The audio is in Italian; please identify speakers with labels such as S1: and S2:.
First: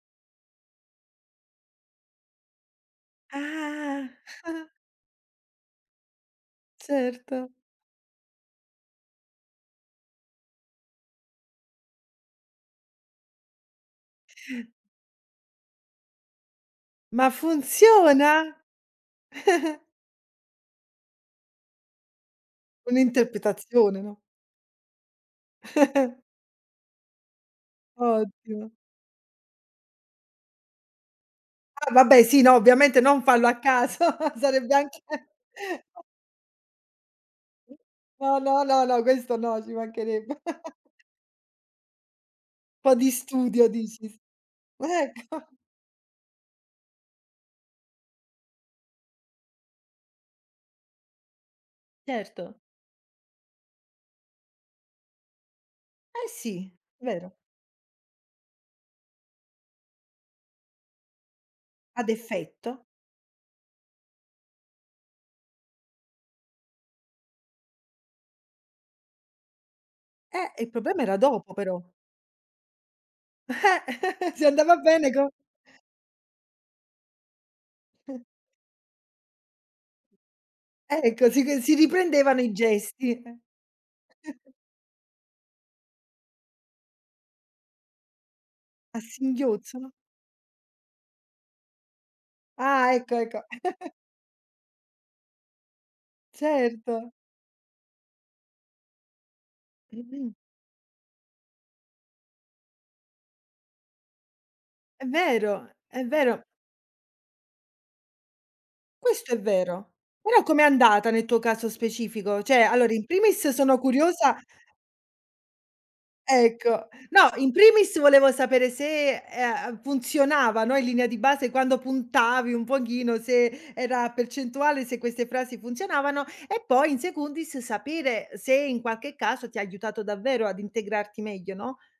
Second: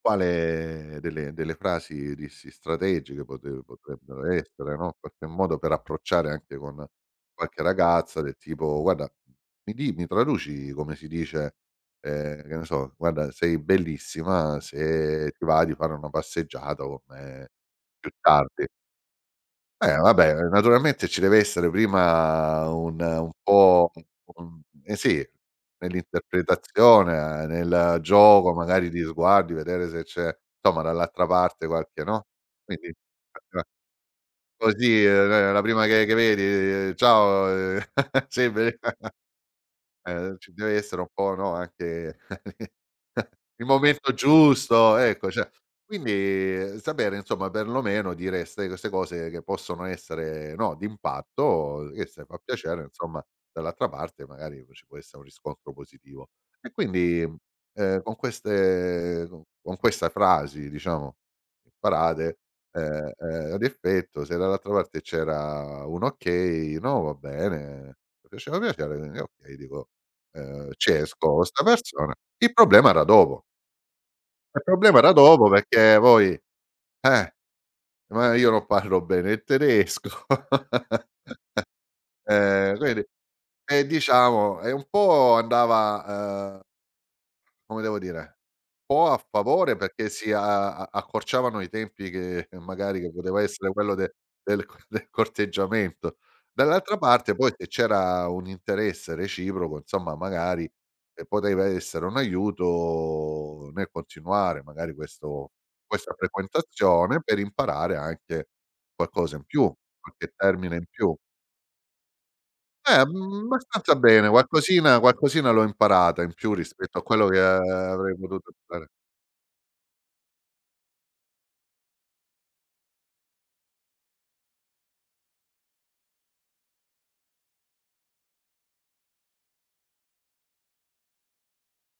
S1: Quale delle delle frasi, dissi, strategiche potre
S2: Ah.
S1: potrebbero essere, no, in qualche modo per approcciare anche con
S2: Certo.
S1: qualche ragazza del tipo: "Guarda mi di mi traduci come si dice" ehm, che ne so "guarda sei bellissima, se ti va di fare una passeggiata con
S2: Ma
S1: me più
S2: funziona?
S1: tardi." Eh vabbè naturalmente ci deve essere prima un un po'
S2: Un'interpretazione, no?
S1: un un sì nell'interpretazione, nel gioco
S2: Ottimo.
S1: magari di sguardi vedere se c'è insomma dall'altra parte
S2: Ah
S1: qualche
S2: vabbè
S1: no,
S2: sì, no,
S1: quindi
S2: ovviamente non farlo a
S1: ehm,
S2: caso, sarebbe anche,
S1: così, ehm, la la prima
S2: o
S1: che che vedi: "Ciao"
S2: No,
S1: "Sei
S2: no,
S1: beli"
S2: no, no, questo no, ci
S1: ehm,
S2: mancherebbe.
S1: ci deve essere un po' no anche
S2: Un po' di
S1: il
S2: studio dici
S1: momento
S2: s
S1: giusto, ecco,
S2: Ecco.
S1: cer quindi sapere insomma perlomeno dire ste c ste cose che possono essere, no, d'impatto che se fa
S2: Certo.
S1: piacere, insomma, dall'altra parte magari ci può essere un riscontro
S2: Eh
S1: positivo.
S2: sì,
S1: E quindi,
S2: vero.
S1: ehm, con queste con con questa frasi diciamo
S2: Ad
S1: parate,
S2: effetto.
S1: ehm, ehm, ad effetto se dall'altra parte c'era un okay: "No, va bene, mi piaceva piacere" e io dico,
S2: Eh il
S1: ehm, "Ci
S2: problema era
S1: esco co'
S2: dopo
S1: 'sta
S2: però.
S1: persona." Il problema era dopo.
S2: Eh Si
S1: Il
S2: andava
S1: problema
S2: bene
S1: era
S2: co
S1: dopo perché poi eh, ma io non parlo bene il tedesco.
S2: Ecco sì c si riprendevano i
S1: Ehm quindi
S2: gesti, eh.
S1: ehm diciamo, ehm, un po' andava uhm, come devo dire, un
S2: A
S1: po' a favore
S2: singhiozzo, no?
S1: perché si a a accorciavano i tempi che
S2: Ah
S1: magari che
S2: ecco ecco.
S1: poteva essere quello del co del corteggiamento. Dall'altra
S2: Certo.
S1: parte poi se c'era un interesse reciproco insomma magari ehm, poteva essere un aiuto nel continuare magari
S2: È
S1: questo
S2: vero, è
S1: questa
S2: vero.
S1: frequentazione per imparare anche
S2: Questo
S1: qualcosa
S2: è
S1: in più,
S2: vero.
S1: qualche
S2: Ora com'è
S1: termine in
S2: andata
S1: più.
S2: nel tuo caso specifico? Cioè allora in
S1: Eh,
S2: primis in
S1: mhmm,
S2: primis sono
S1: abbastanza bene.
S2: curiosa
S1: Qualcosina qualcosina l'ho imparata in più
S2: Ecco.
S1: rispetto a quello
S2: No
S1: che
S2: in primis
S1: avrei
S2: volevo
S1: potuto
S2: sapere
S1: fare.
S2: se, ehm, funzionava, no in linea di base quando puntavi un pochino, se era percentuale se queste frasi funzionavano e poi "in secundis" sapere se in qualche caso ti ha aiutato davvero ad integrarti meglio, no?